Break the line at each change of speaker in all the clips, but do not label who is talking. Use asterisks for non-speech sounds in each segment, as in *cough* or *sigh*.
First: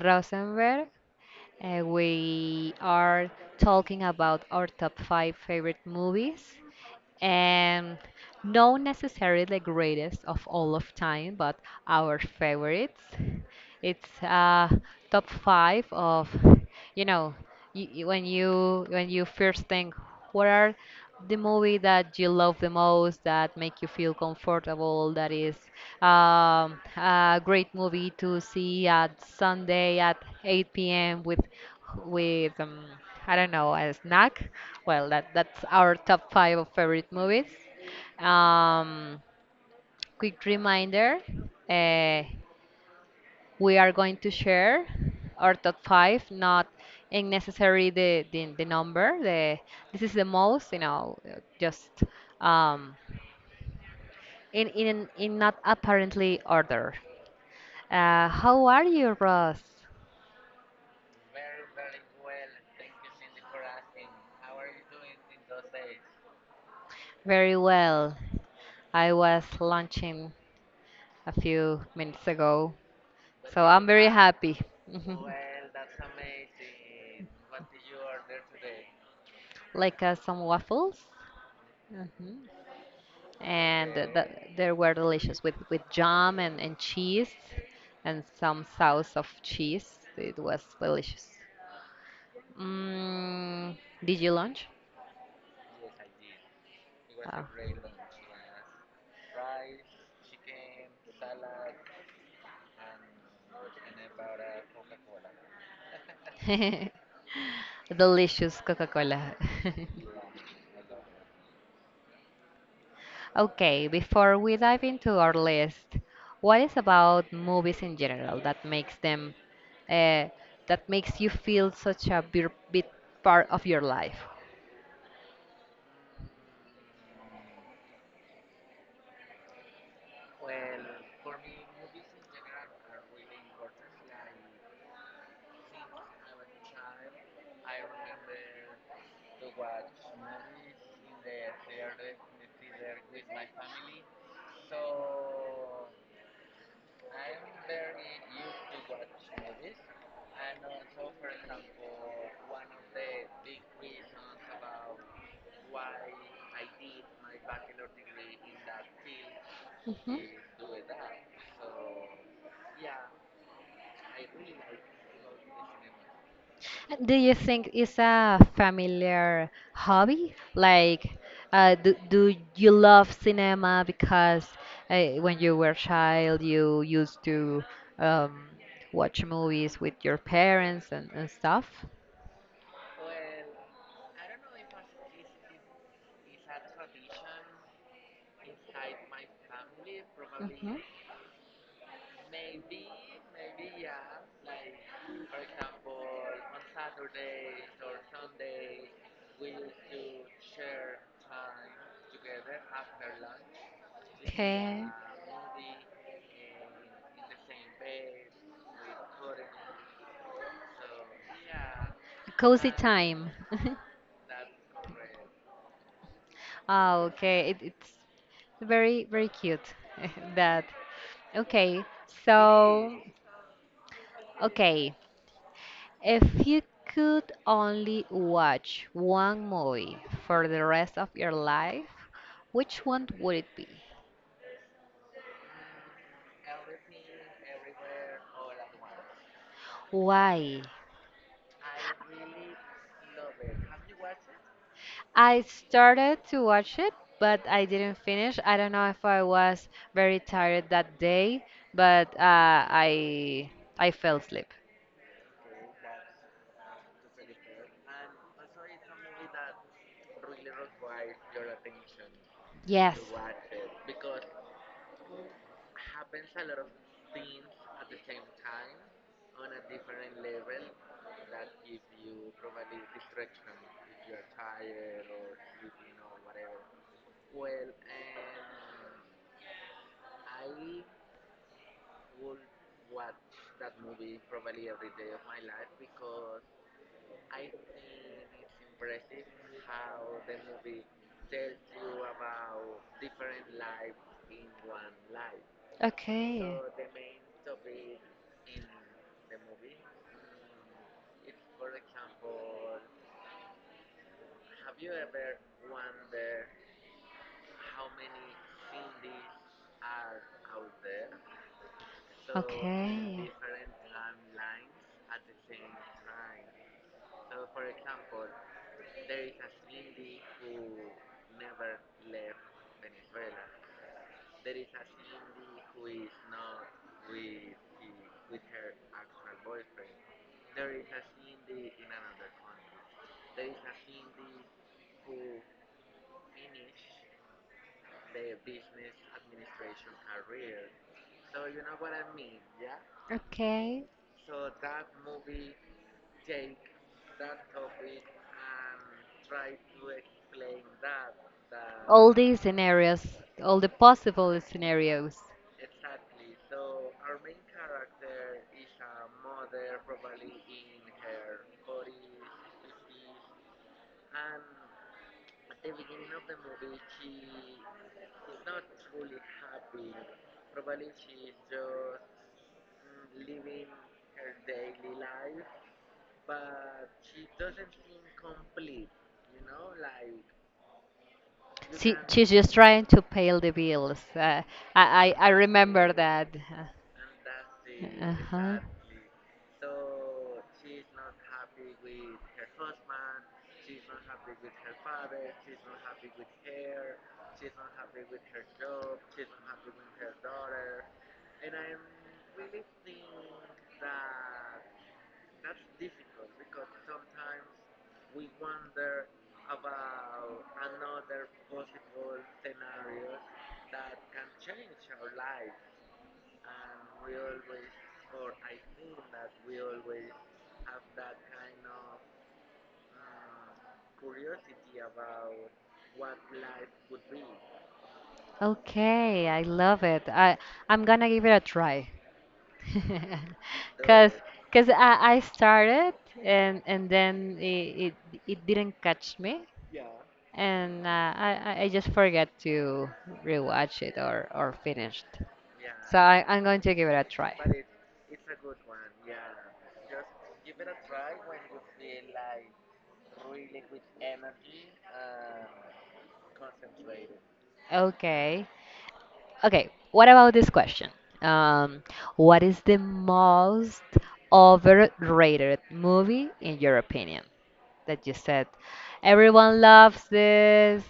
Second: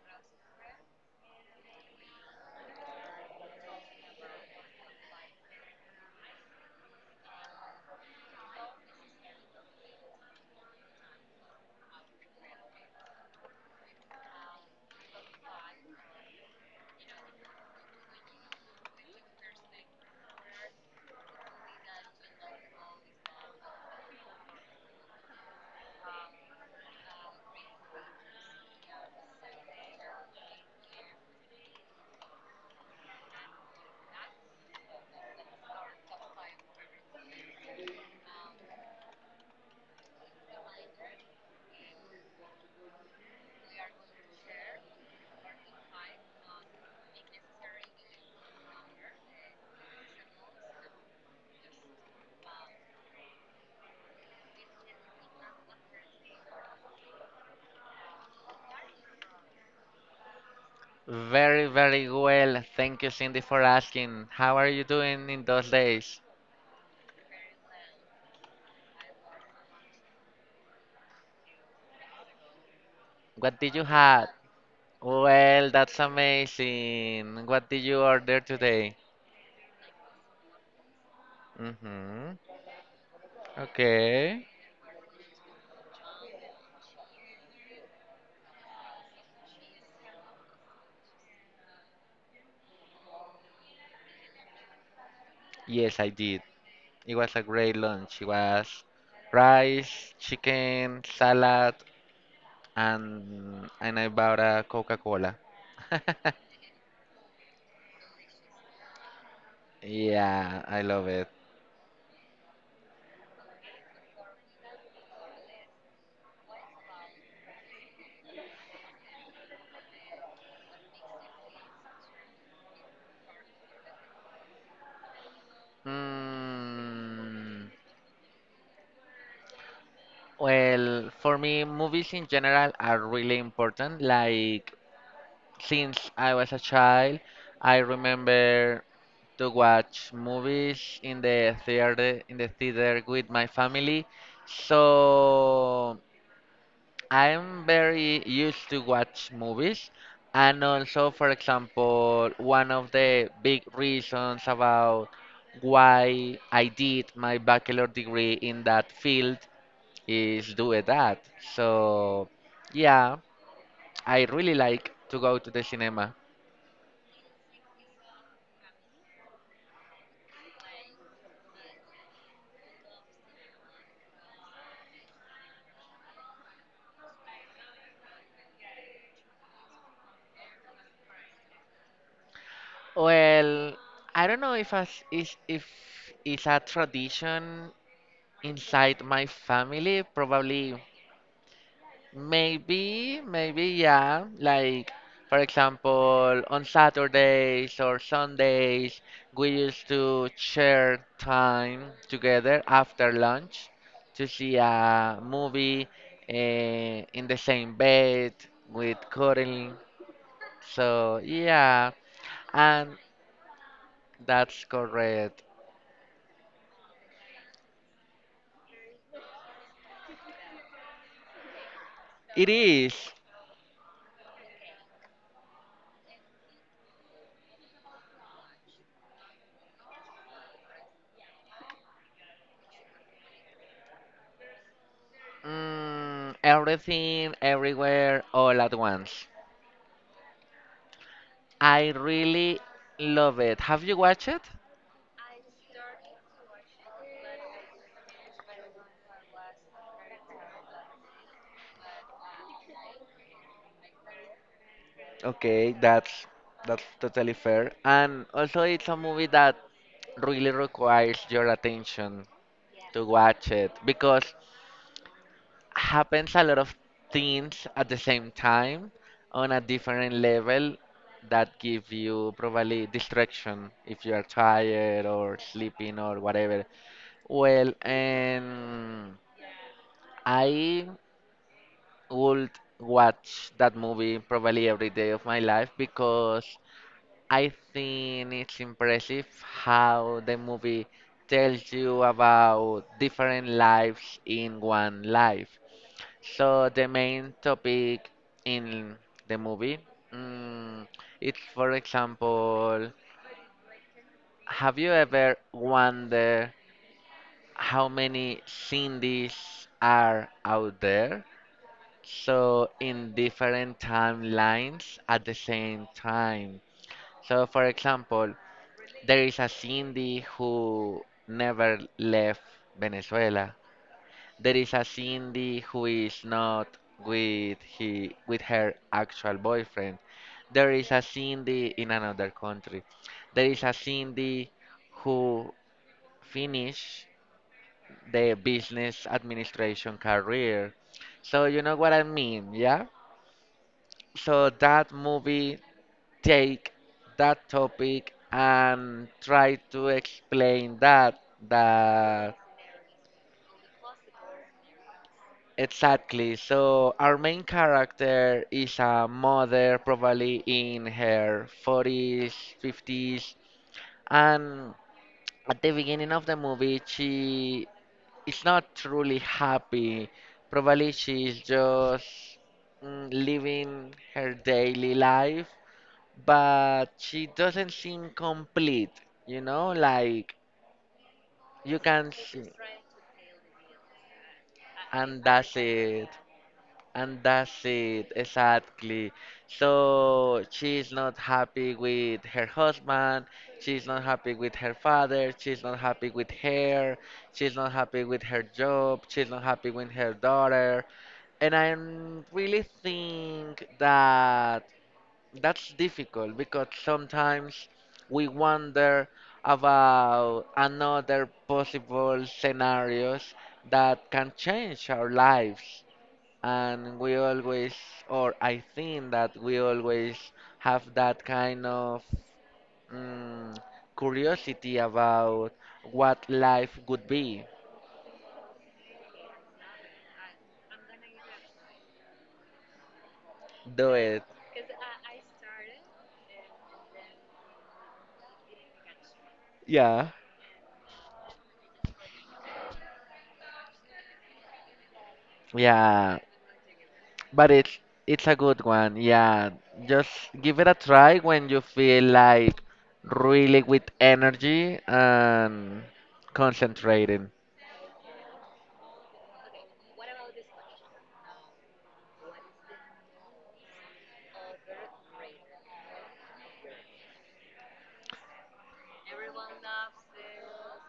Rosenberg. We are talking about our top five favorite movies, and not necessarily the greatest of all of time, but our favorites. It's top five of, you know, when you first think, what are the movie that you love the most that make you feel comfortable? That is a great movie to see at Sunday at 8 p.m. with with I don't know, a snack. Well, that's our top five of favorite movies. Um, Quick reminder. Uh, we are going to share our top five, not in necessary the number. The, this is the most, you know, just um, in, in not apparently order. How are you, Ross?
Very, very well. Thank you, Cindy, for asking. How are you doing in those days?
Very well. I was lunching a few minutes ago,
What
so
did you
I'm very
have?
happy. *laughs*
Well, that's amazing. What did you order today?
Like some waffles.
Mm-hmm.
Mhm. and
Okay.
th- they were delicious with jam and cheese and some sauce of cheese. It was delicious. Mm, did you lunch?
Yes, I did. It was a
Oh.
great lunch. It was rice, chicken, salad, and I bought a Coca-Cola.
*laughs* Delicious Coca-Cola. *laughs*
Yeah, I love it.
Okay, before we dive into our list, what is about movies in general that makes them, uh, that makes you feel such a big part of your life?
Mm. Well, for me, movies in general are really important. Like, since I was a child, I remember to watch movies in the theater with my family. So I'm very used to watch movies. And also, for example, one of the big reasons about why I did my bachelor degree in that field
Mhm.
is doing that. So, yeah, I really like to go to the cinema.
Do you think it's a familiar hobby? Like, do you love cinema because when you were a child you used to um, watch movies with your parents and stuff?
Well, I don't know if as is if it's a tradition inside my family. Probably.
Mhm.
Maybe, maybe, yeah. Like, for example, on Saturdays or Sundays, we used to share time together after lunch to see
Okay.
a movie uh, in the same bed with cuddling. So, yeah,
Cozy
and
time. *laughs*
that's correct.
Ah, okay. It, it's very, very cute *laughs* that. Okay,
It
so,
is
okay. If you could only watch one movie for the rest of your life, which one would it be?
mm, everything, everywhere, all at once.
Why?
I really love it. Have you watched it?
I started to watch it, but I didn't finish. I don't know if I was very tired that day, but I fell asleep.
Okay, that's totally fair. And also, it's a movie that really requires your attention
Yes.
to watch it because happens a lot of things at the same time on a different level that give you probably distraction if you are tired or sleeping or whatever. Well, and I would watch that movie probably every day of my life because I think it's impressive how the movie tells you about different lives in one life.
Okay.
So the main topic in the movie, mm, it's for example, have you ever wondered how many Cindy's are out there? So in
Okay.
different timelines at the same time. So, for example, there is a Cindy who never left Venezuela. There is a Cindy who is not with her actual boyfriend. There is a Cindy in another country. There is a Cindy who finished the business administration career. So you know what I mean, yeah?
Okay.
So that movie take that topic and try to explain that
All
that
these scenarios, all the possible scenarios.
exactly. So our main character is a mother probably in her 40s, 50s, and at the beginning of the movie she is not truly happy. Probably she is just living her daily life, but she doesn't seem complete, you know, like you
She,
can
she's
see,
just trying to pay the bills. Uh, I,
and
I, I
that's
remember
it,
that.
and that's it,
Uh huh.
exactly. So she's not happy with her husband, she's not happy with her father, she's not happy with her, she's not happy with her job, she's not happy with her daughter, and I really think that. That's difficult because sometimes we wonder about another possible scenarios that can change our lives. And we always, or I think that we always have that kind of mm, curiosity about what life would be.
Okay, I love it. I'm gonna give it a try. *laughs*
Do
Cause,
it.
cause I started and then it it didn't catch me
Yeah.
and I just forget to rewatch it or finished. So
Yeah,
I, I'm going to give it a try.
but it's a good one. Yeah, just give it a try when you feel like really with energy and concentrating.
Okay. Okay. What about this question? Um, what is the most overrated movie in your opinion? That you said. Everyone loves this.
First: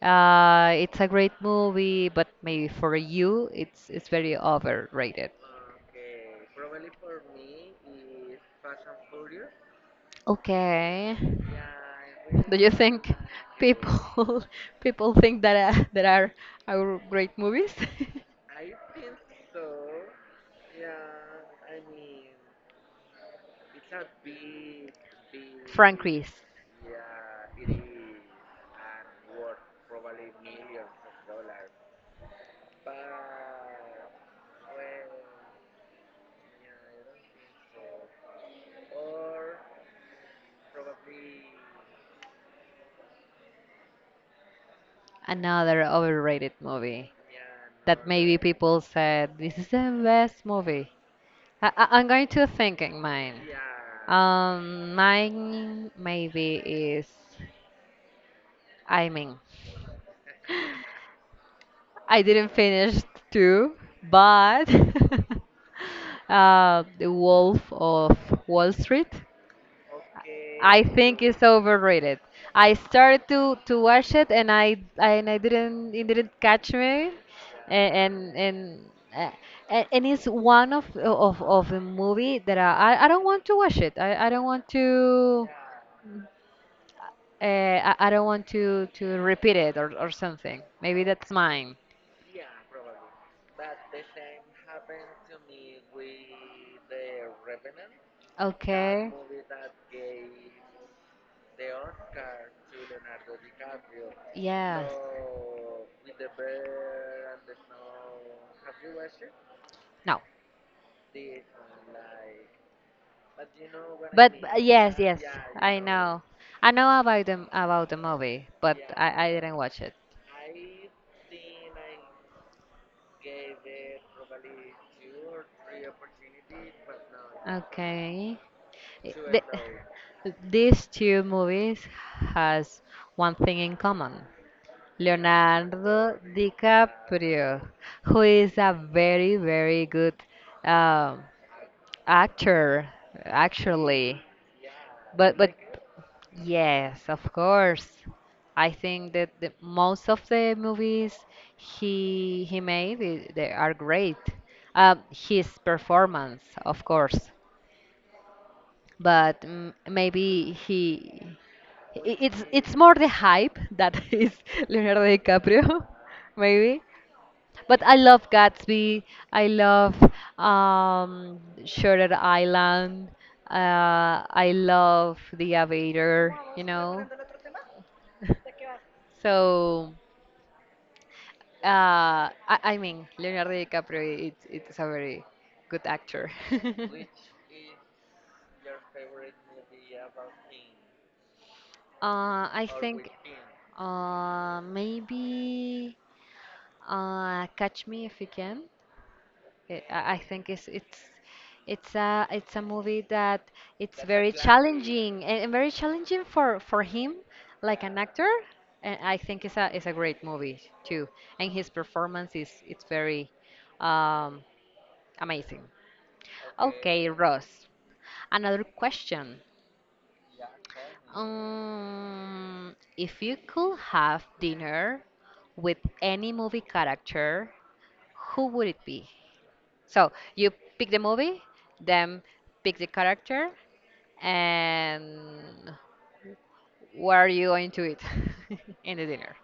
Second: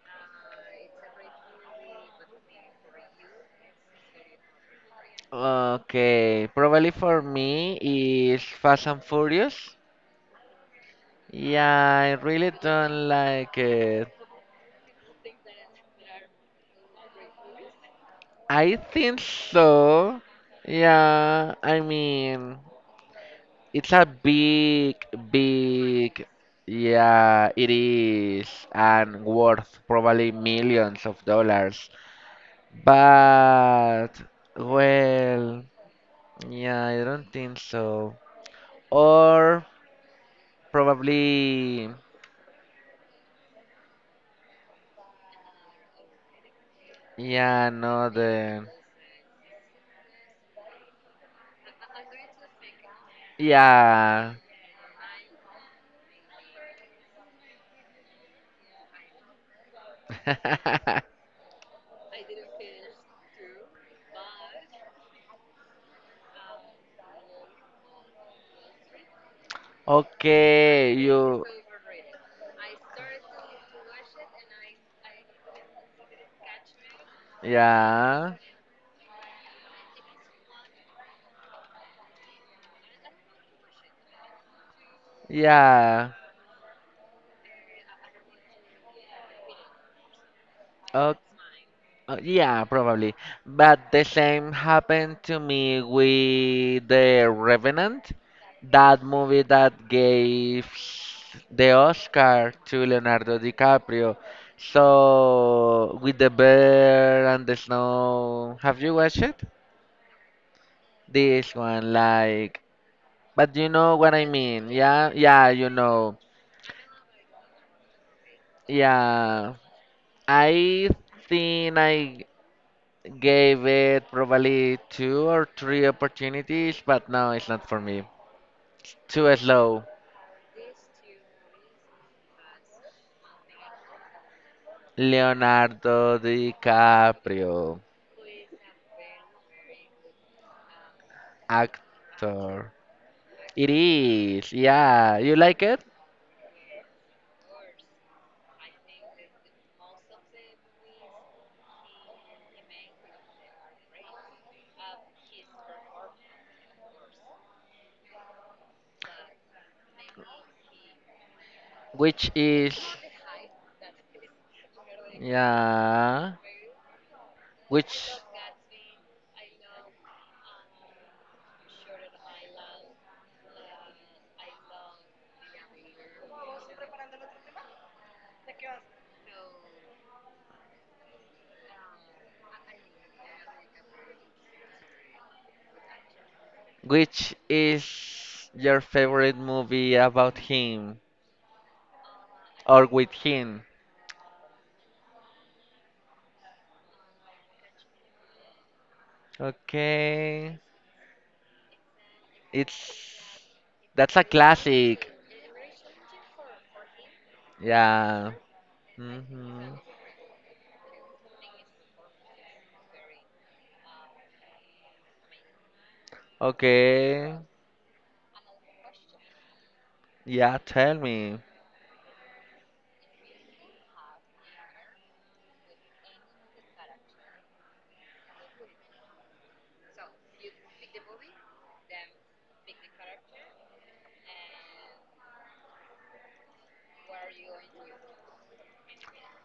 It's a great movie, but maybe for you, it's very overrated.
Okay, probably for me is Fast and Furious.
Okay.
Yeah, I really
Do you
don't
think
like it.
people *laughs* people think that there are our great movies? *laughs*
I think so. Yeah, I mean, it's a big, big,
Frankies,
yeah, it is, and worth probably millions of dollars. But, well, yeah, I don't think so. Or probably,
another overrated movie
yeah,
that
no,
maybe
the,
people said this is the best movie. I'm going to think in mine.
yeah.
Mine maybe is, I mean,
*laughs*
*laughs* I didn't finish two, but *laughs* The Wolf of Wall Street. I
Okay,
think it's
you,
overrated. I started to watch it and I didn't it didn't catch me and and
yeah,
and, uh, and it's one of the movie that I don't want to watch it. I don't want to.
yeah,
Uh, I don't want to repeat it or something. Maybe
okay.
that's mine.
Yeah, probably. But the same happened to me with The Revenant, that
Okay.
movie that gave the Oscar to Leonardo DiCaprio.
Yes.
So, with the bear and the snow, have you watched it?
No.
This one, like, but you know what I
But
mean.
yes,
Yeah,
yes,
yeah, you
I
know.
know. I know about the movie, but I
Yeah,
didn't watch it.
I think I gave it probably two or three opportunities, but no, it's not for me.
Okay.
Too slow.
*laughs* These two movies has one thing in common.
Leonardo
Leonardo DiCaprio,
DiCaprio,
who is a very, very good um,
actor.
actor
It
actually,
is, yeah. You
but
like it?
yes, of course. I think that the most of the movies he made they are great, his performance, of course, but maybe
Which
it's
is,
more the hype that *laughs* is Leonardo DiCaprio.
yeah.
*laughs* Maybe. But I
Which,
love Gatsby. I love Shutter Island. I love The Aviator, you know. So, uh, I mean, Leonardo DiCaprio, it's a very good actor. *laughs*
which is your favorite movie about him?
I
Or with
think
him.
maybe Catch Me If You Can. It, I think
Okay,
it's it's a movie
it's
that it's
that's a
very
classic.
challenging and very challenging for him like an
Yeah.
actor. And I think
Hmm.
it's a great movie too. And his performance is it's very um, amazing. Okay,
Okay.
Ross. Another question.
Yeah, tell me.
If you could have dinner with any movie character, who would it be? So you pick the movie, then pick the character, and what are you going to eat *laughs* in the dinner?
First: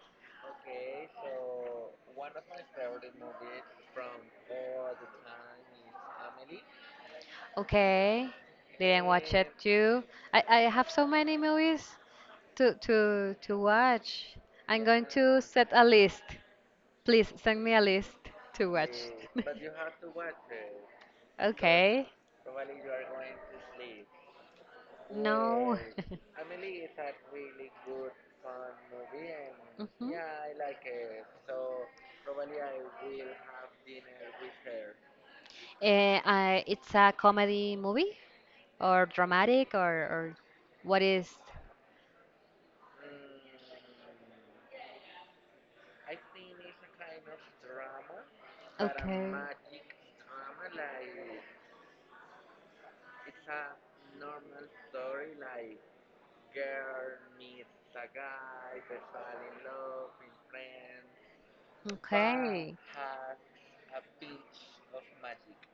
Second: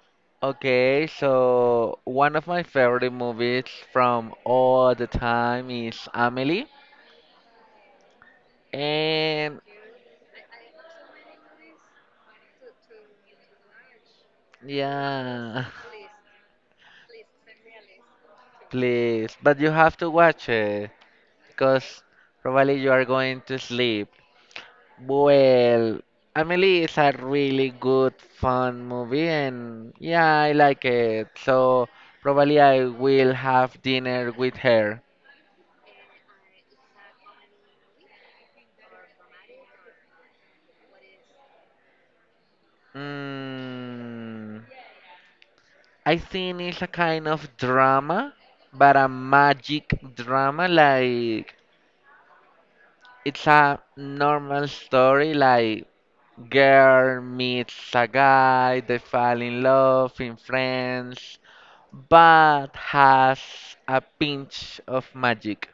Okay, so one of my favorite movies from all the time is Amelie.
Okay, didn't watch it
And
too. I have so many movies to watch. I'm going to
yeah,
set a list. Please send me a list
*laughs*
to watch.
please, but you have to watch it
*laughs*
because
Okay.
probably you are going to sleep.
No.
Well,
*laughs*
Amelie is a really good, fun movie, and
Mhm.
yeah, I like it. So probably I will have dinner with her.
It's a comedy movie, or dramatic or what is.
Mm, I think it's a kind of drama, but a
Okay.
magic drama, like it's a normal story like girl meets a guy, they fall in love, in friends,
Okay.
but has a pinch of magic.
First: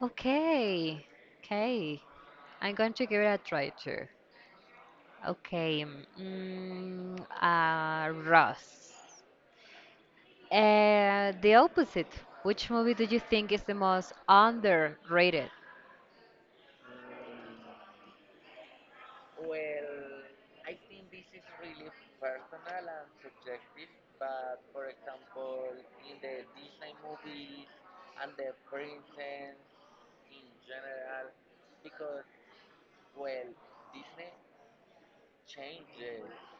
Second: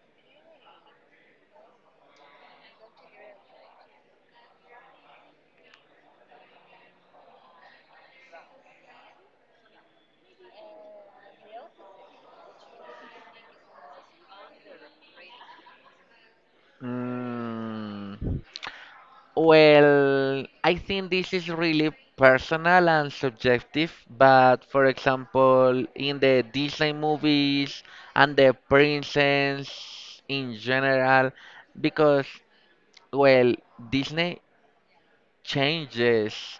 Okay, okay, I'm going to give it a try too. Okay. Ross, the opposite: which movie do you think is the most underrated?
Mm. Well, I think this is really personal and subjective, but for example, in the Disney movies and the princess in general, because, well, Disney changes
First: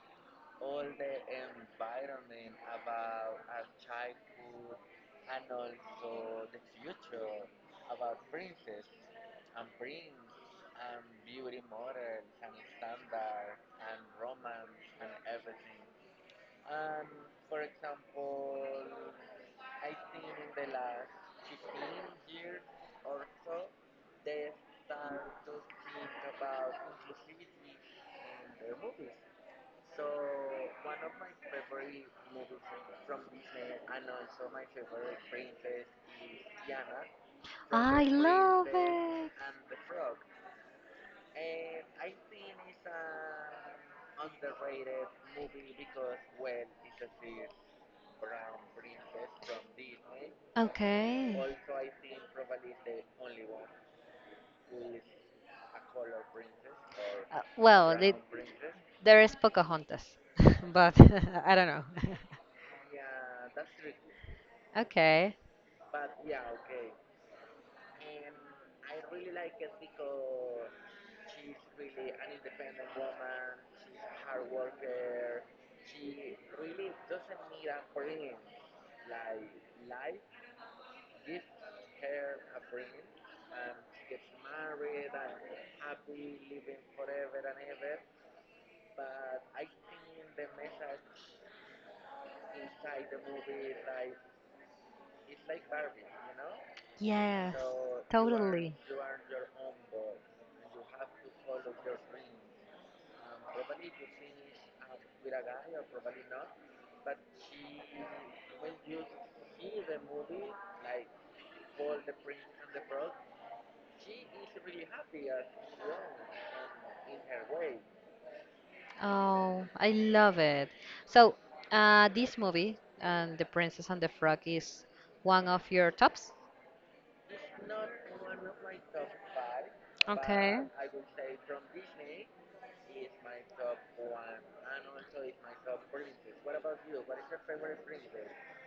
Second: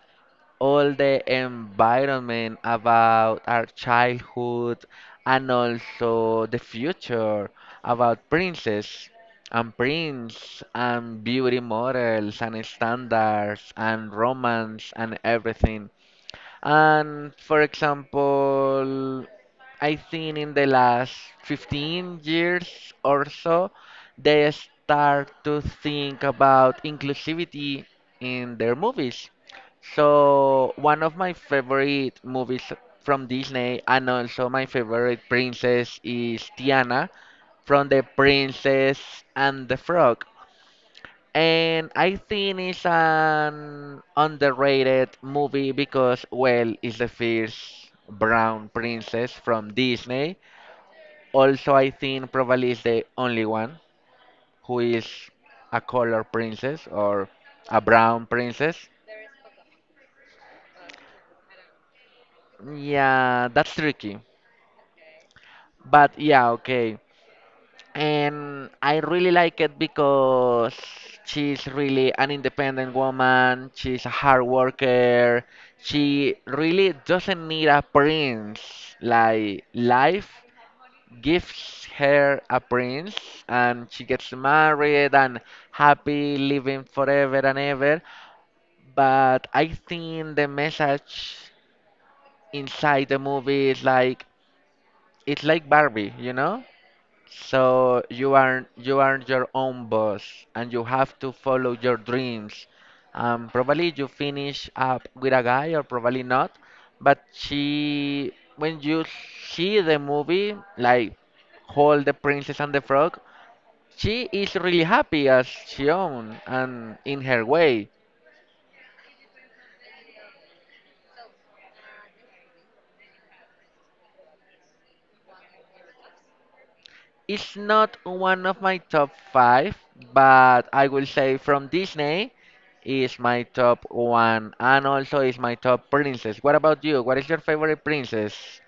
all the environment about our childhood and also the future about princes and prince and beauty models and standards and romance and everything. And for example, I think in the last 15 years or so, they start to think about inclusivity in their movies. So, one of my favorite movies from Disney and also my favorite princess is Tiana from The
I love
Princess
it.
and the Frog. And I think it's an underrated movie because, well, it's the first brown princess from Disney.
Okay.
Also, I think probably is the only one who is a color princess or a
Well,
brown princess.
there is Pocahontas, *laughs* but *laughs* I don't know.
Yeah, that's tricky.
*laughs* Okay.
But yeah, okay. And I really like it because she's really an independent woman, she's a hard worker, she really doesn't need a prince. Like, life gives her a prince, and she gets married and happy living forever and ever. But I think the message inside the movie is like, it's like Barbie, you know?
Yes,
So you are
totally.
you are your own boss and you have to follow your dreams. Probably you finish up with a guy or probably not, but she when you see the movie like Hold the Princess and the Frog, she is really happy as she own and in her way.
Oh, I love it. So, this movie, The Princess and the Frog, is one of your tops?
It's not one of my top five, but I will say from Disney is my top one, and also is my top princess. What about you? What is your favorite princess,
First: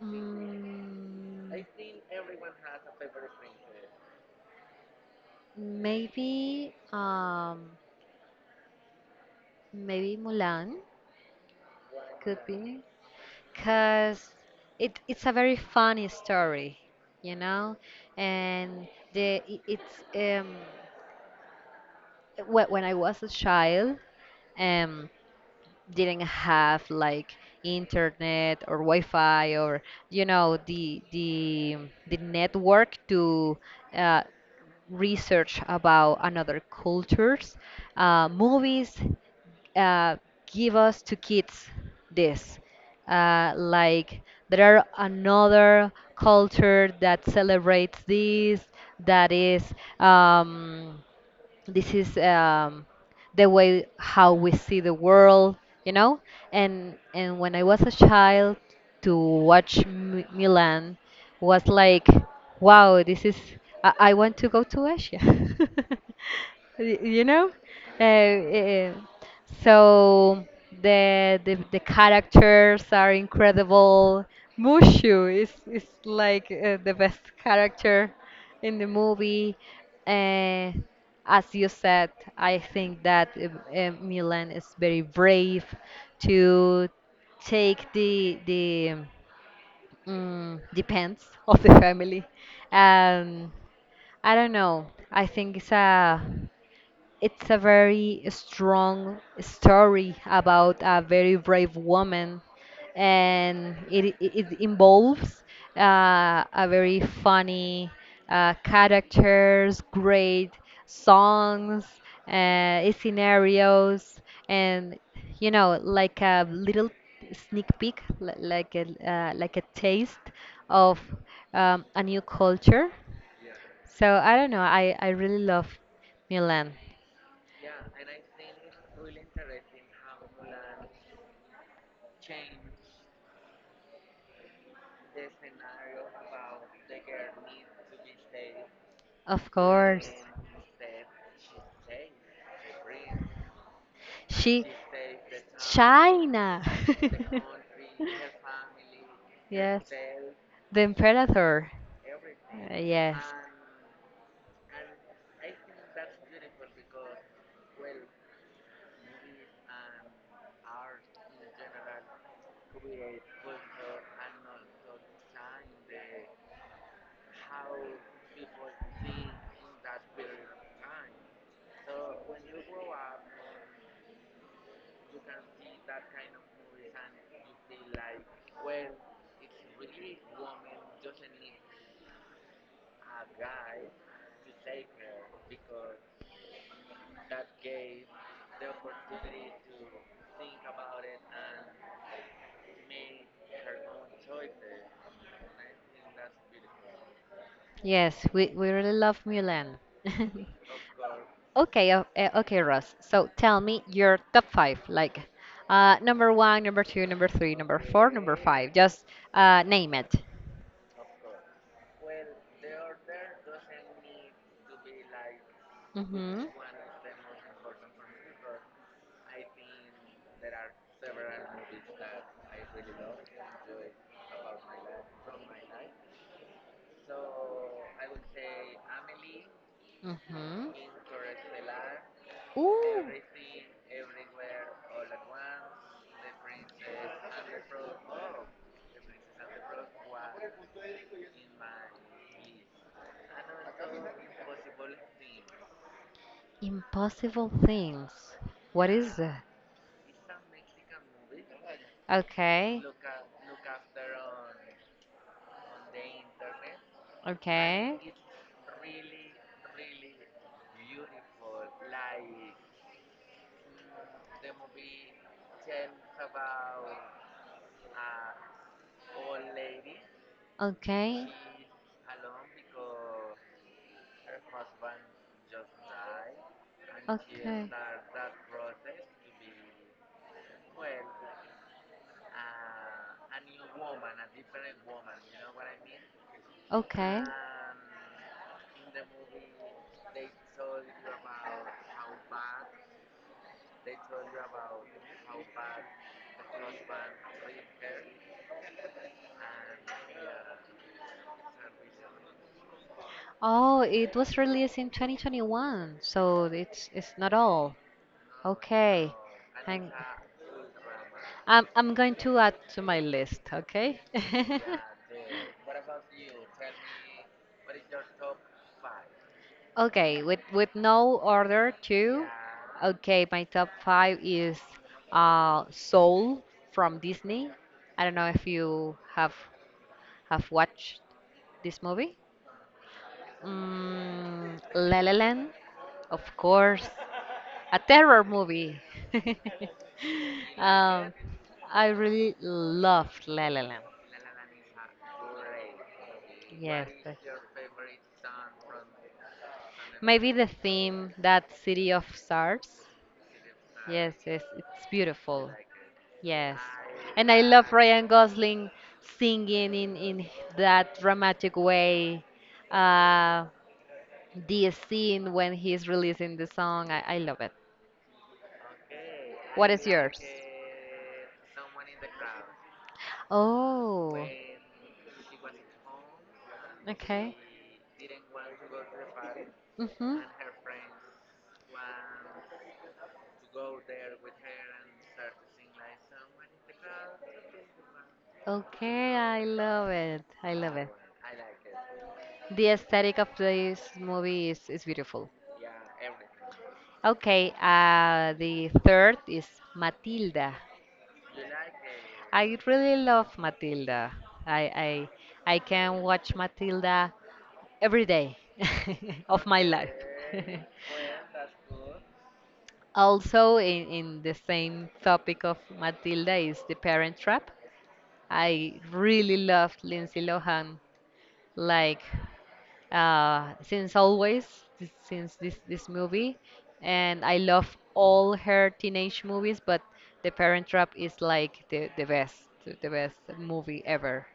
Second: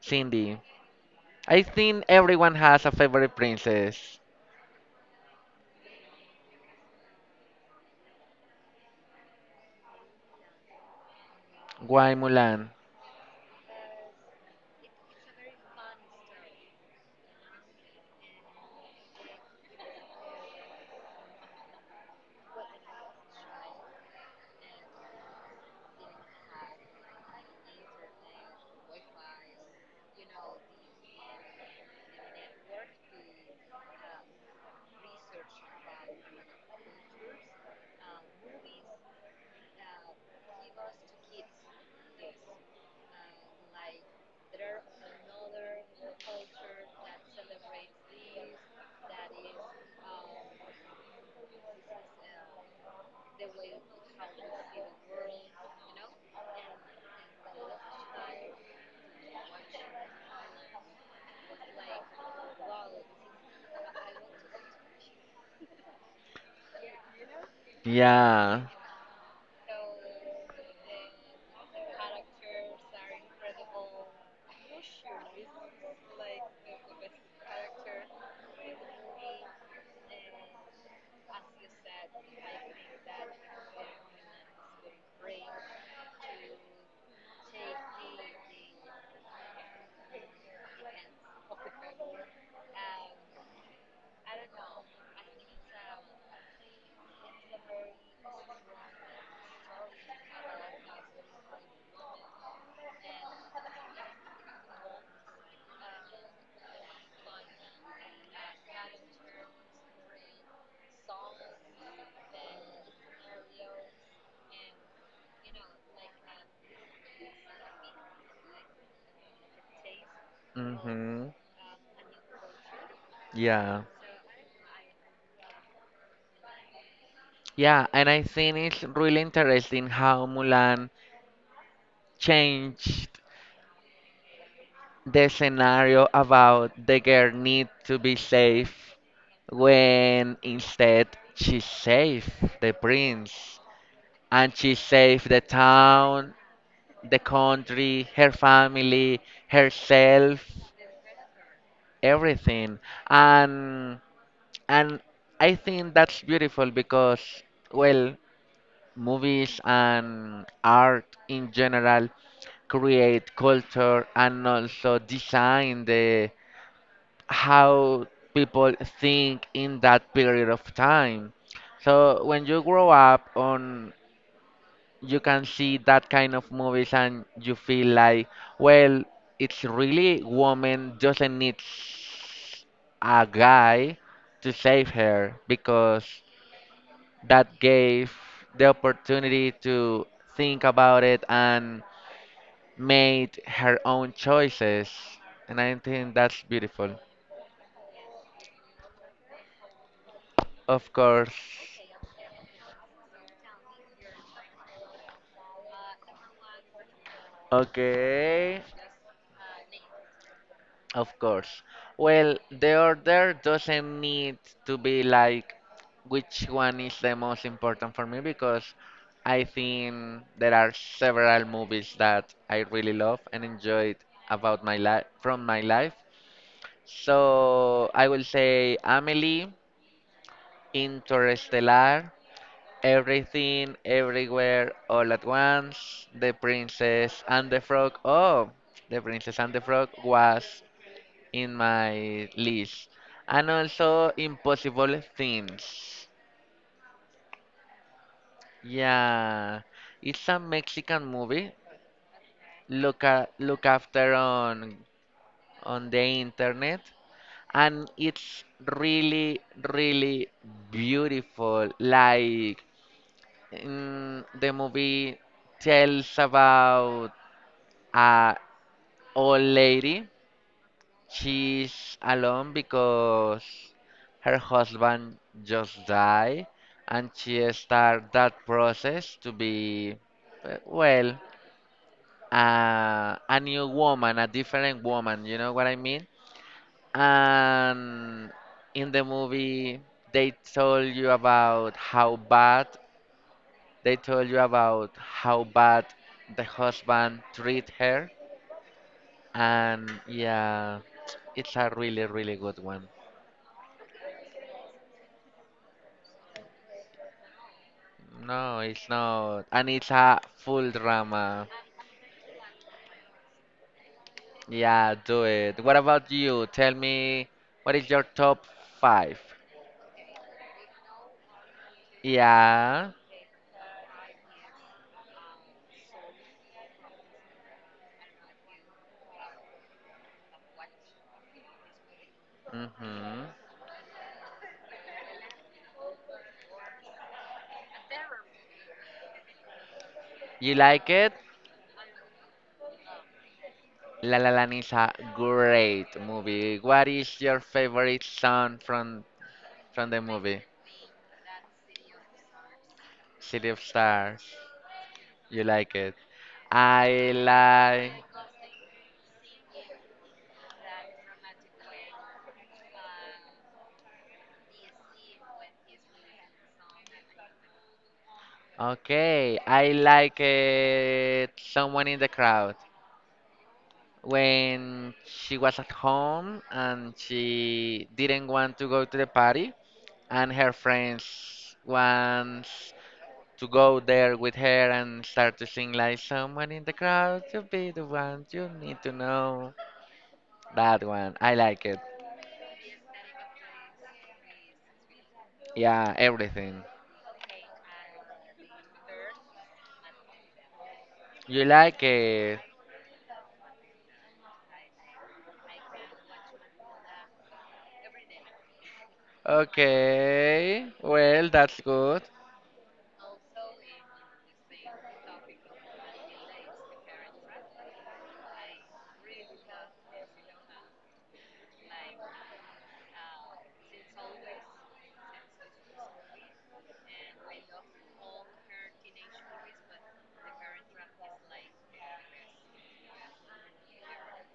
Cindy?
Mm,
I think everyone has a favorite princess.
maybe, maybe Mulan
Why
could
Mulan?
be, because it, it's a very funny story, you know, and it's when I was a child. Um, didn't have like internet or Wi-Fi or you know the network to uh, research about another cultures. Movies uh, give us to kids this like there are another culture that celebrates this that is um, this is the way how we see the world, you know. And when I was a child to watch Milan was like, wow, this is, I want to go to Asia. *laughs* You know, uh,
Yeah.
uh, so the characters are incredible. Mushu is like the best character in the movie. Uh, as you said, I think that Milan is very brave to take the the of the family. Um, I don't know. I think it's a very strong story about a very brave woman, and it involves a very funny characters, great songs, scenarios, and, you know, like a little sneak peek, like a taste of
Mhm.
a new culture.
Yeah.
So I don't know. I really love Milan.
Yeah, and I think it's really interesting how Mulan changed the scenario about the girl need to be safe
Of course.
when instead she saved the prince and
She
she saved the town,
China.
the country, her
*laughs*
family,
Yes.
herself,
The Imperator.
everything.
Yes.
And and I think that's beautiful because, well, movies and art in general create culture and also design the how people think in that period of time. So when you grow up on you can see that kind of movies and you feel like, well, it's really woman doesn't need s- a guy to save her because that gave the opportunity to think about it and made her own choices. And I think that's beautiful.
Yes, we really love Mulan. *laughs*
Of course.
Okay, okay, Ross. So tell me your top five, like number one, number two, number three, number four, number
Okay,
five. Just name it.
of course. Well, the order doesn't need to be like
Mm-hmm.
which one is the most important for me because I think there are several movies that I really love and enjoyed about my life from my life. So I will say Amelie,
Mm-hmm.
Interstellar,
Ooh.
Everything, Everywhere, All at Once, The Princess and the Frog. Oh, the Princess and the Frog was in my list. And also Impossible Things.
Impossible things. What is that?
Yeah, it's a Mexican movie.
Okay.
Look after on the internet, and
Okay.
it's really, really beautiful. Like the movie tells about a old lady.
Okay.
She's alone because her husband just died and she
Okay.
start that process to be, well, a new woman, a different woman, you know what I mean?
Okay.
And in the movie, they told you about how bad, they told you about how bad the husband treat her. And yeah, it's a really, really good one.
Oh, it was released in 2021, so it's not all.
No, it's
Okay.
not. And it's
Hang.
a full drama.
I'm going to add to my list. Okay. *laughs*
Yeah, do it. What about you? Tell me, what is your top five?
Okay, with no order too.
Yeah.
Okay, my top five is Soul from Disney. I don't know if you have watched this movie.
Mm-hmm.
La La Land, of course, a terror movie. *laughs*
You like it?
um, I really loved La La Land.
La La Land is a great movie. What
Yes, but
is your favorite song from the
maybe
movie?
the theme that City of Stars.
City of
Yes,
Stars.
yes, it's
You
beautiful.
like it?
Yes,
I
and I love
like.
Ryan Gosling singing in that dramatic way. Uh, the scene when he's releasing the song, I love it.
Okay, I
What is
like
yours?
it. Someone in the crowd.
Oh,
When she was at home and
okay.
she didn't want to go to the party
Mm-hmm.
and her friends wants to go there with her and start to sing like someone in the crowd to be the one you need to
Okay, I
know.
love it. I love
That
it.
one I like it.
The aesthetic of this movie is beautiful.
Yeah, everything.
Okay, the third is Matilda.
You like it?
I really love Matilda. I I I can watch Matilda every day *laughs* of my life.
Okay,
*laughs*
well, that's good.
Also, in the same topic of Matilda is the Parent Trap. I really loved Lindsay Lohan, like, since always, since this movie, and I love all her teenage movies, but The Parent Trap is like the best movie ever.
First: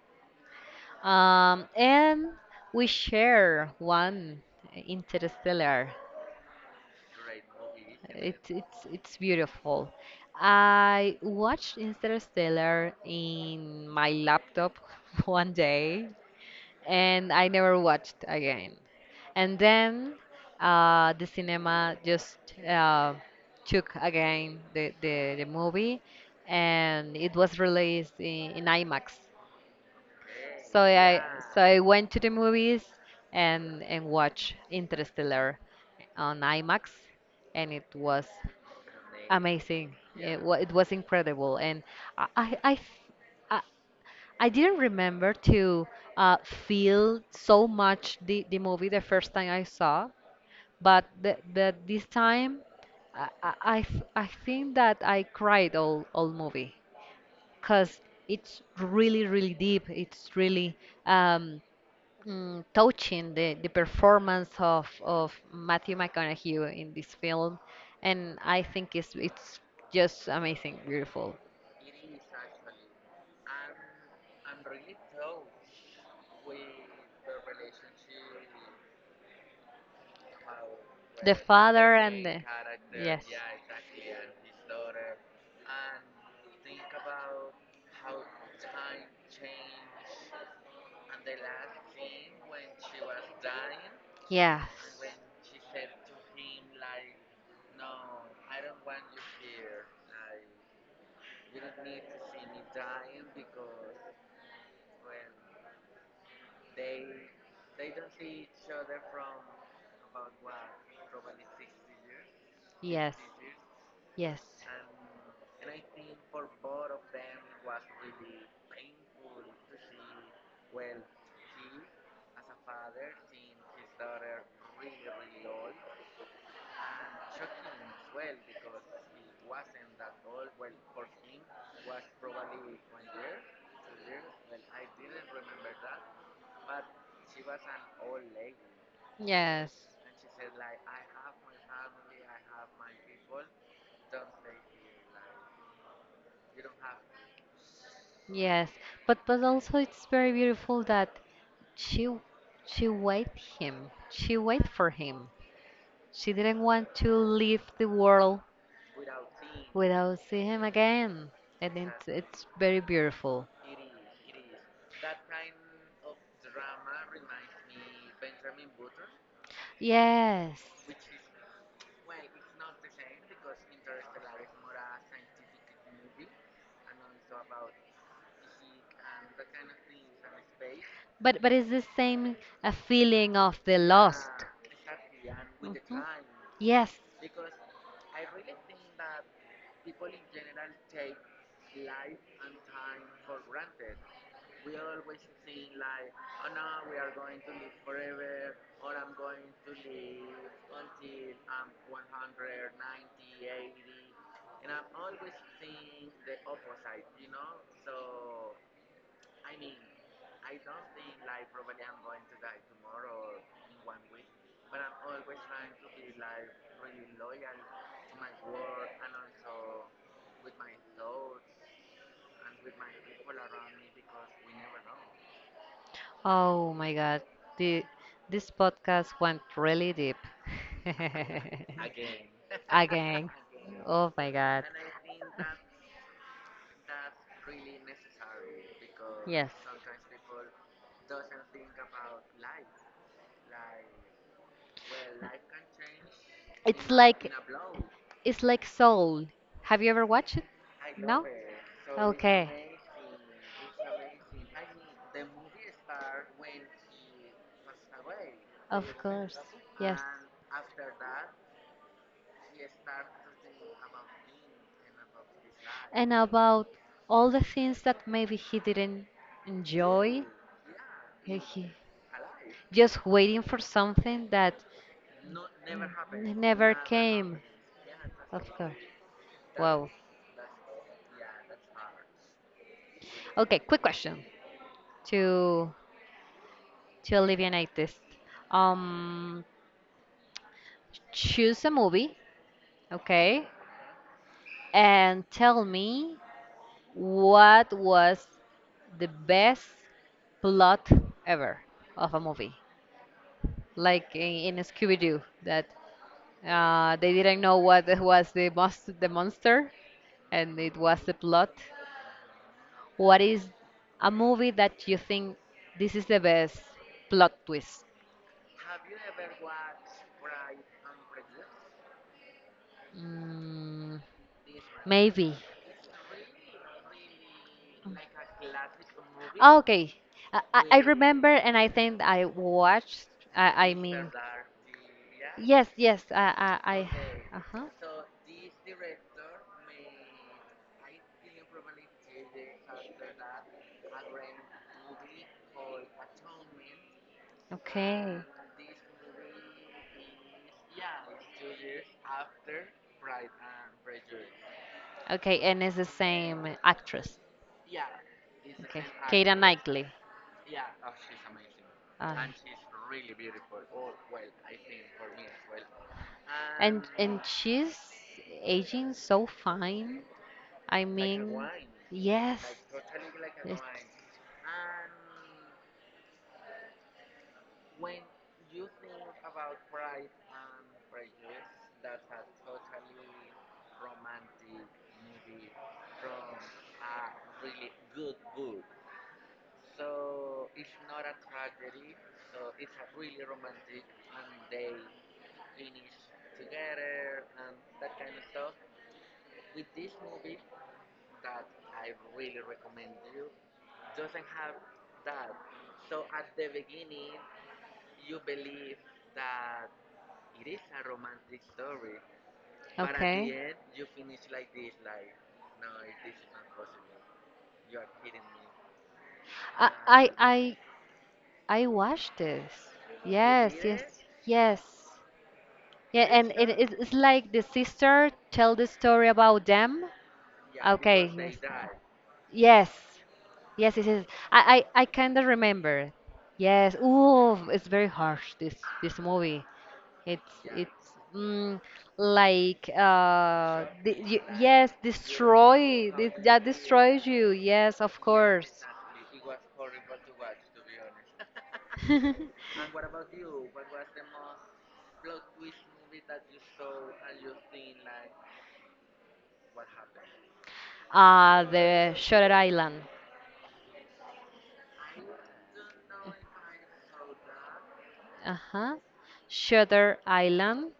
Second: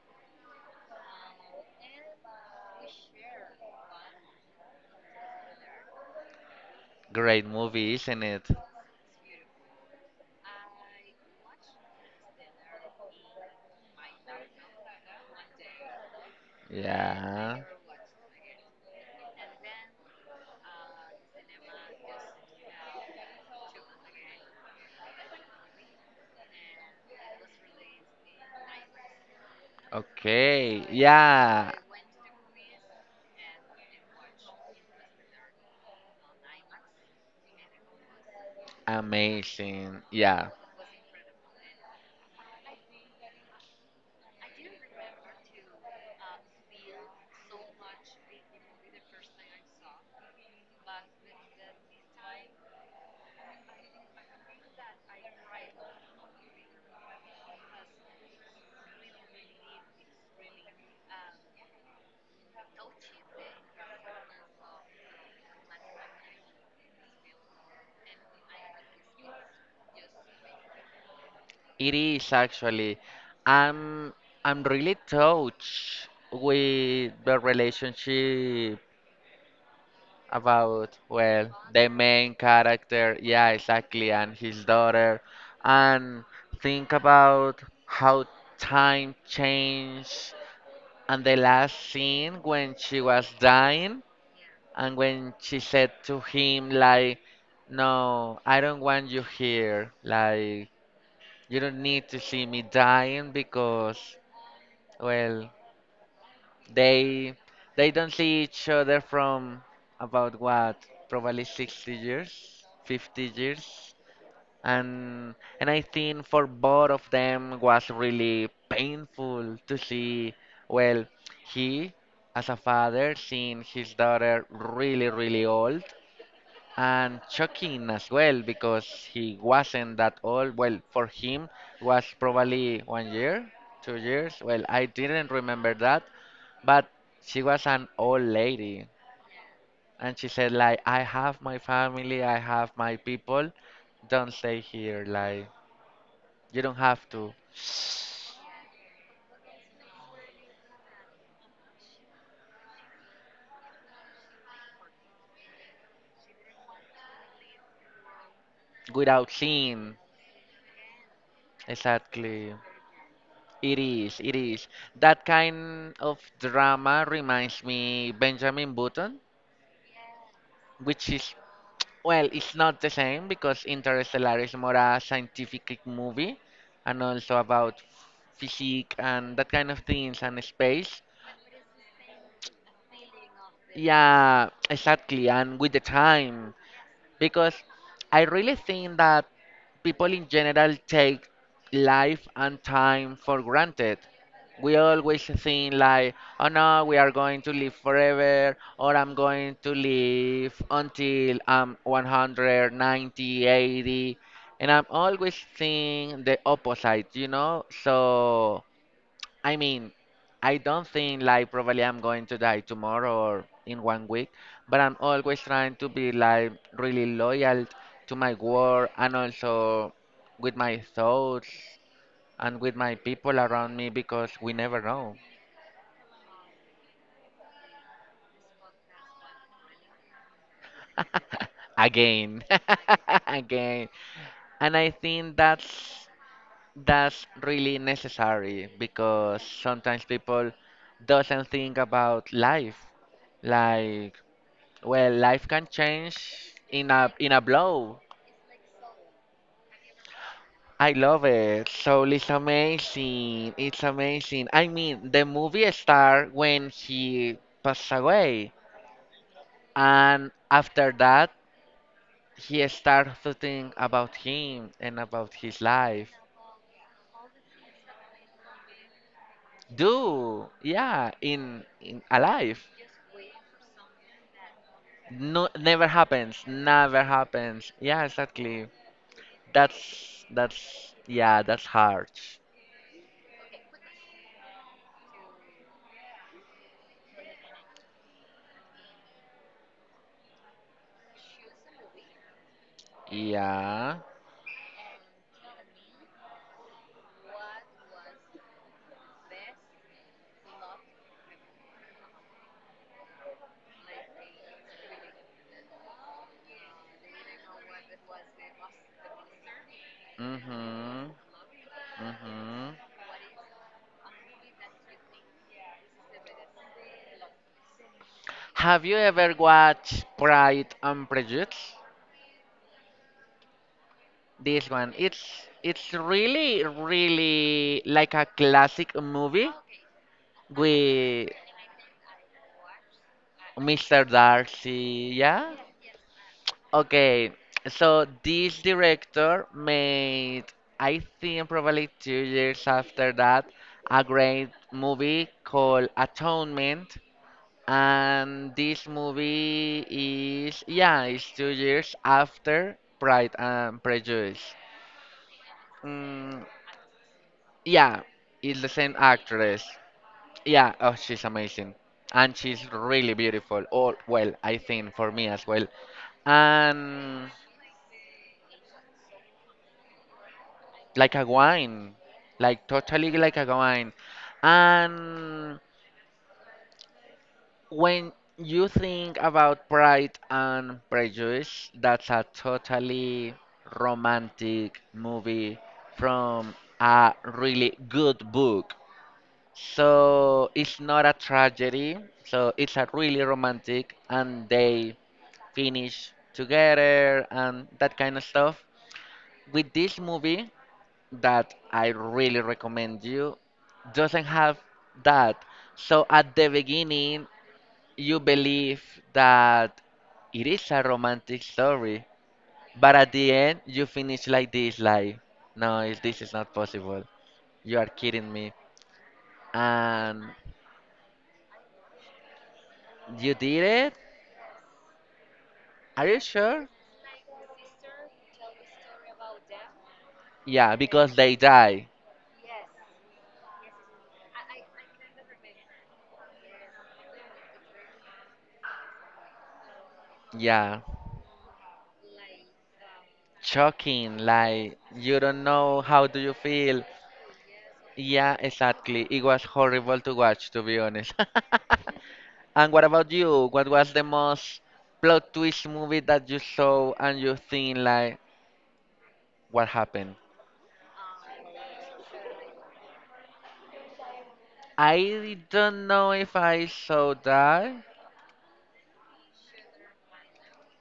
And we share one: Interstellar.
Great movie, isn't it?
It's beautiful. I watched Interstellar in my laptop *laughs* one day and I
Yeah.
never watched again. And then the cinema just uh, took again the movie, and it was released in IMAX. So
Okay,
I so
yeah,
I went to the movies and watched Interstellar on IMAX, and it was amazing.
amazing.
It,
Yeah,
it was incredible, and I f- I I didn't remember to feel so much the movie the first time I saw, but the, this time I think that I cried all movie because it's really, really deep. It's really um, touching the performance of Matthew McConaughey in this film. And I think it's just amazing, beautiful.
it is actually. I'm I'm really touched with the relationship about,
The
well, the
father and
main
the.
character.
Yes.
Yeah, exactly, and his daughter. And think about how time changed and the last scene when she was dying.
Yes.
And when she said to him, like, no, I don't want you here. Like, you don't need to see me dying because, well, they they don't see each other from about what? Probably 60 years,
you Yes.
50 years.
Yes.
And and I think for both of them was really painful to see, well, he as a father seeing his daughter really, really old and shocking as well because he wasn't that old. Well, for him was probably one year, 2 years. Well, I didn't remember that, but she was an old lady,
Yes.
and she said like, "I have my family, I have my people. Don't stay here. Like, you don't have to."
Yes. But also it's very beautiful that she she wait him. She wait for him. She didn't want to leave the world
Without seeing,
without seeing him again. And it's
exactly.
very beautiful.
It is, it is. That kind of drama reminds me Benjamin Button.
Yes.
Which is Well, it's not the same because Interstellar is more a scientific movie and also about physique and that kind of things and space.
But it's the same a feeling of the lost.
Yeah, exactly. And with the
Mhm.
time,
Yes.
because I really think that people in general take life and time for granted. We always think like, oh no, we are going to live forever, or I'm going to live until I'm 190, 80, and I'm always seeing the opposite, you know? So I mean, I don't think like probably I'm going to die tomorrow or in one week, but I'm always trying to be like really loyal to my work and also with my thoughts and with my people around me because we never know.
Oh my God. The, this podcast went really deep. *laughs*
*laughs* Again. *laughs*
Again.
Again.
Oh my God.
And I think
*laughs*
that's really necessary because
Yes.
sometimes people doesn't think about life like, well, life can change
It's
in a
like
in a blow.
it's like Soul. Have you ever watched it?
I love
No?
it. So it's
Okay.
amazing. It's amazing. I mean, the movie started when he passed away,
Of course. Yes.
and after that, he started to think about him and about his life.
And about all the things that maybe he didn't enjoy,
Do Yeah,
he,
in
he-
in a life.
just waiting for something that
No, never
n-
happens.
never
Never
came.
happens. Yeah,
Of
exactly.
course. Wow.
That's Yeah, that's hard.
Okay, quick question to to alleviate this, Um, choose a movie, okay,
Yeah.
and tell me what was the best plot ever of a movie, like in Scooby Doo that they didn't know what *laughs* was the monster, and it was the
Mhm.
plot.
Mhm.
What is a movie that you think this is the best plot twist?
Have you ever watched Pride and Prejudice?
Mm,
This one,
maybe.
it's really really like a classic movie
Okay. I remember,
with
and I think I watched. I
Mr.
mean,
Darcy, yeah?
yes, yes. I
Okay,
Okay. Uh-huh.
so this director made, I think probably 2 years after that, a great movie called Atonement.
Okay.
And this movie is, yeah, it's 2 years after Pride and Prejudice.
Okay, and it's the
Mm,
same actress.
yeah, it's the
Okay.
same
Keira
actress.
Knightley.
Yeah, oh, she's amazing.
Uh,
And she's really beautiful. Oh, well, I think for me as well.
and
And
she's aging so fine. I like a
like a
mean,
wine,
yes.
like totally like a
it's-
wine. And when you think about Pride and Prejudice, that's a totally romantic movie from a really good book. So it's not a tragedy, so it's a really romantic and they finish together and that kind of stuff. With this movie that I really recommend you, doesn't have that. So at the beginning, you believe that it is a romantic story, but at the
Okay.
end you finish like this, like, no, this is not possible. You are kidding me.
I I Uh, I
And
I watched this.
you
Yes,
did
yes,
it?
yes. Yeah, are
Are
you
you
and it, sure?
sure?
It's like the sister tell the story about them. Yeah,
Yeah,
okay,
because they die.
yes, they yes, yes, yes. Yes. I I kind of remember. Yes. Ooh, it's very harsh this movie. It's
Yeah,
mm, like, the,
shocking.
y yes,
Like you don't know
destroy
how
this
do you
that
feel.
destroys you. Yes, of
Yeah,
course.
exactly. It was horrible to watch, to be honest. *laughs* And what about you? What was the most plot twist movie that you saw and you think like? What happened?
The Shutter Island.
I don't know if I saw that.
Uh-huh. Shutter Island.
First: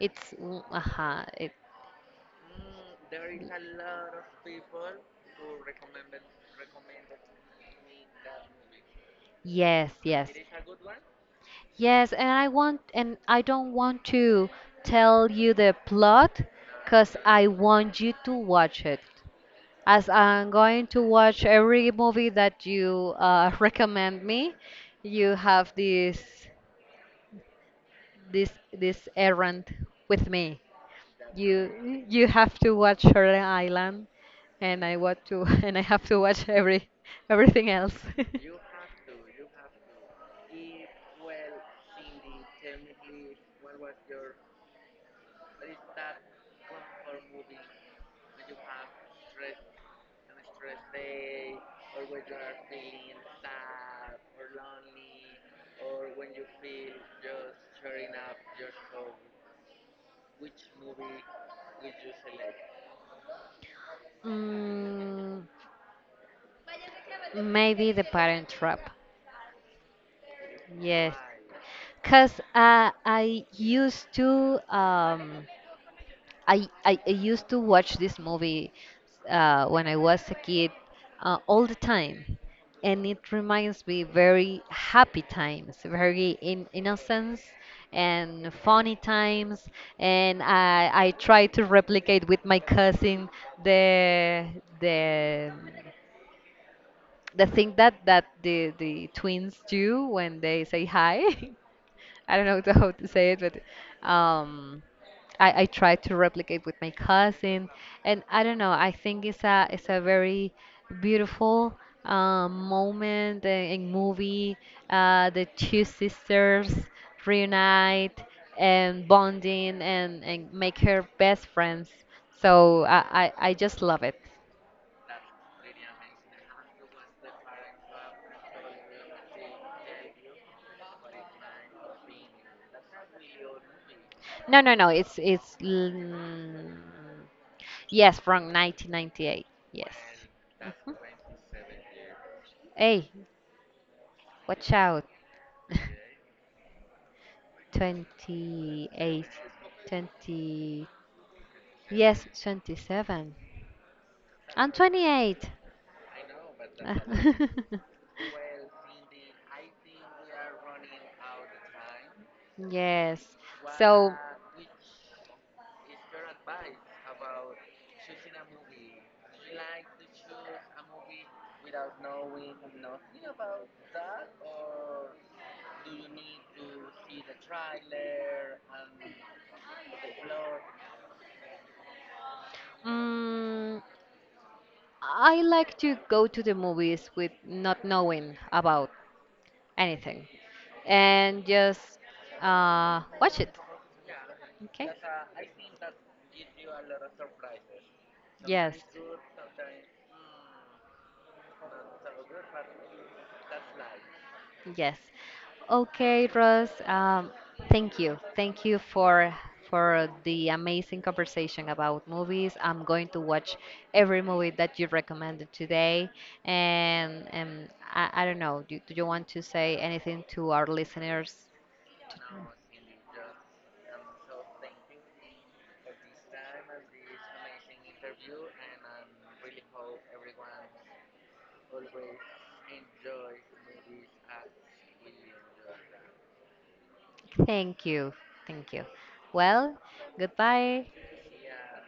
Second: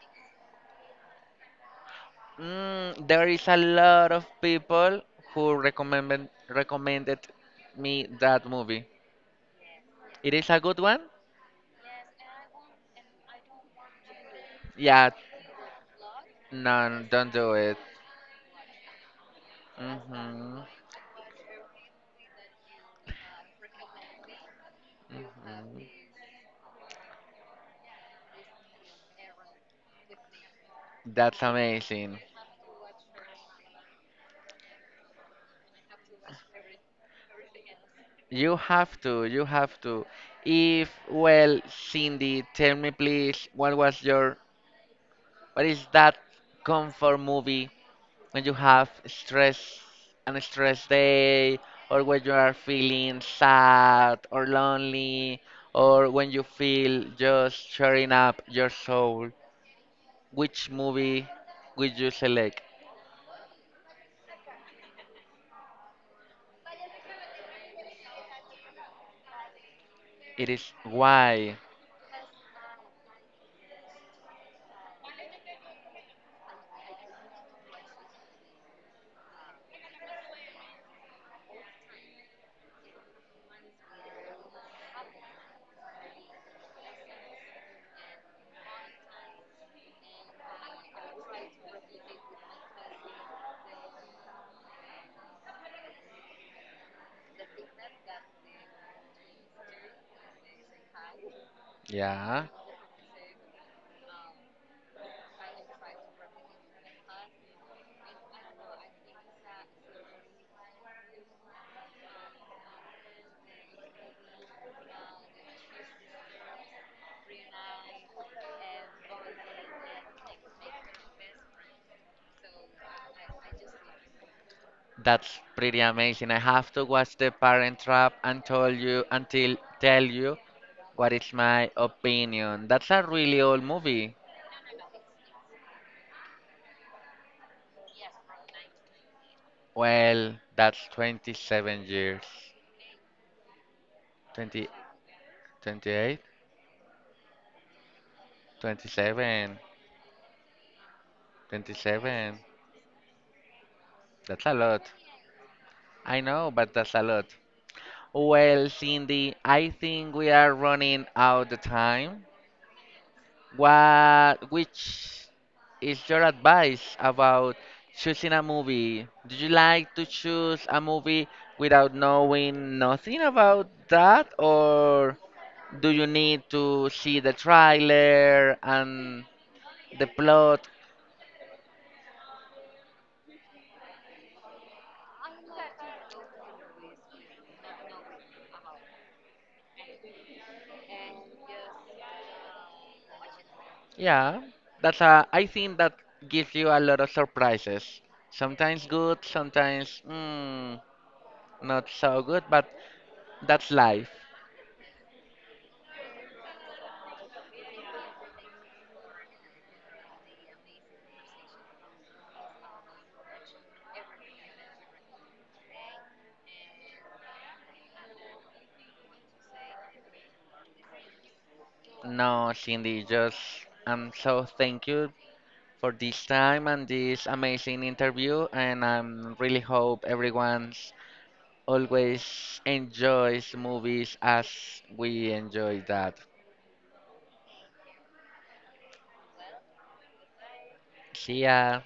Uh-huh.
Mm, there is a lot of people who recommended me that movie.
Yes, yes.
It is a good one?
Yes, and I don't want to
Yeah,
tell you the plot,
no,
cause
don't
I
do it.
want you to watch it. As I'm
Hmm.
going to watch every movie that you *laughs* recommend me, you have
Hmm.
this errand with me.
That's
You
amazing.
you have to watch Shutter Island, and I want to *laughs* and I have to watch everything else. *laughs*
You have to, you have to. If, well, Cindy, tell me please, what was your, what is that comfort movie when you have stress and stress day or when you are feeling sad or lonely or when you feel just cheering up your soul, which movie would you select?
mm, Maybe The Parent Trap.
It is.
Yes,
Why?
because I used to. I used to watch this movie when I was a kid all the time, and it reminds me very happy times, very innocence and funny times. And I try to replicate with my cousin the the the thing that the twins do when they say hi. *laughs* I
Yeah,
don't know *laughs* how to say it, but I try to replicate with my cousin, and I don't know. I think it's a very beautiful moment a in movie. The two sisters reunite and bonding and make her best friends. So I just love it.
that's pretty amazing. I have to watch The Parent Trap and tell you what is my opinion. That's a really old movie.
No, no, no. Yes, from 1998. Yes.
Well, that's
Hmm?
27 years.
Hey,
20
watch out. *laughs*
28,
28,
27,
20, yes,
27.
27,
That's a
and
lot.
28.
I know, but that's a lot.
*laughs*
Well, Cindy, I think we are running out of time.
Yes. So,
What, which is your advice about choosing a movie? Do you like to choose a movie without knowing nothing about that, or do you need to see the trailer and the plot?
mm, I like to go to the movies with not knowing about anything and just watch it.
Yeah,
Okay?
that's a. I think that gives you a lot of surprises.
Yes.
Sometimes good, sometimes, not so good, but that's life.
Yes. Okay, Ross. Thank you. Thank you for the amazing conversation about movies. I'm going to watch every movie that you recommended today. And I don't know. Do you want to say anything to our listeners?
No, Cindy, just I'm so thank you for this time and this amazing interview, and I'm really hope everyone's always enjoys movies as we enjoy that.
Thank you. Thank you. Well, goodbye.
See ya.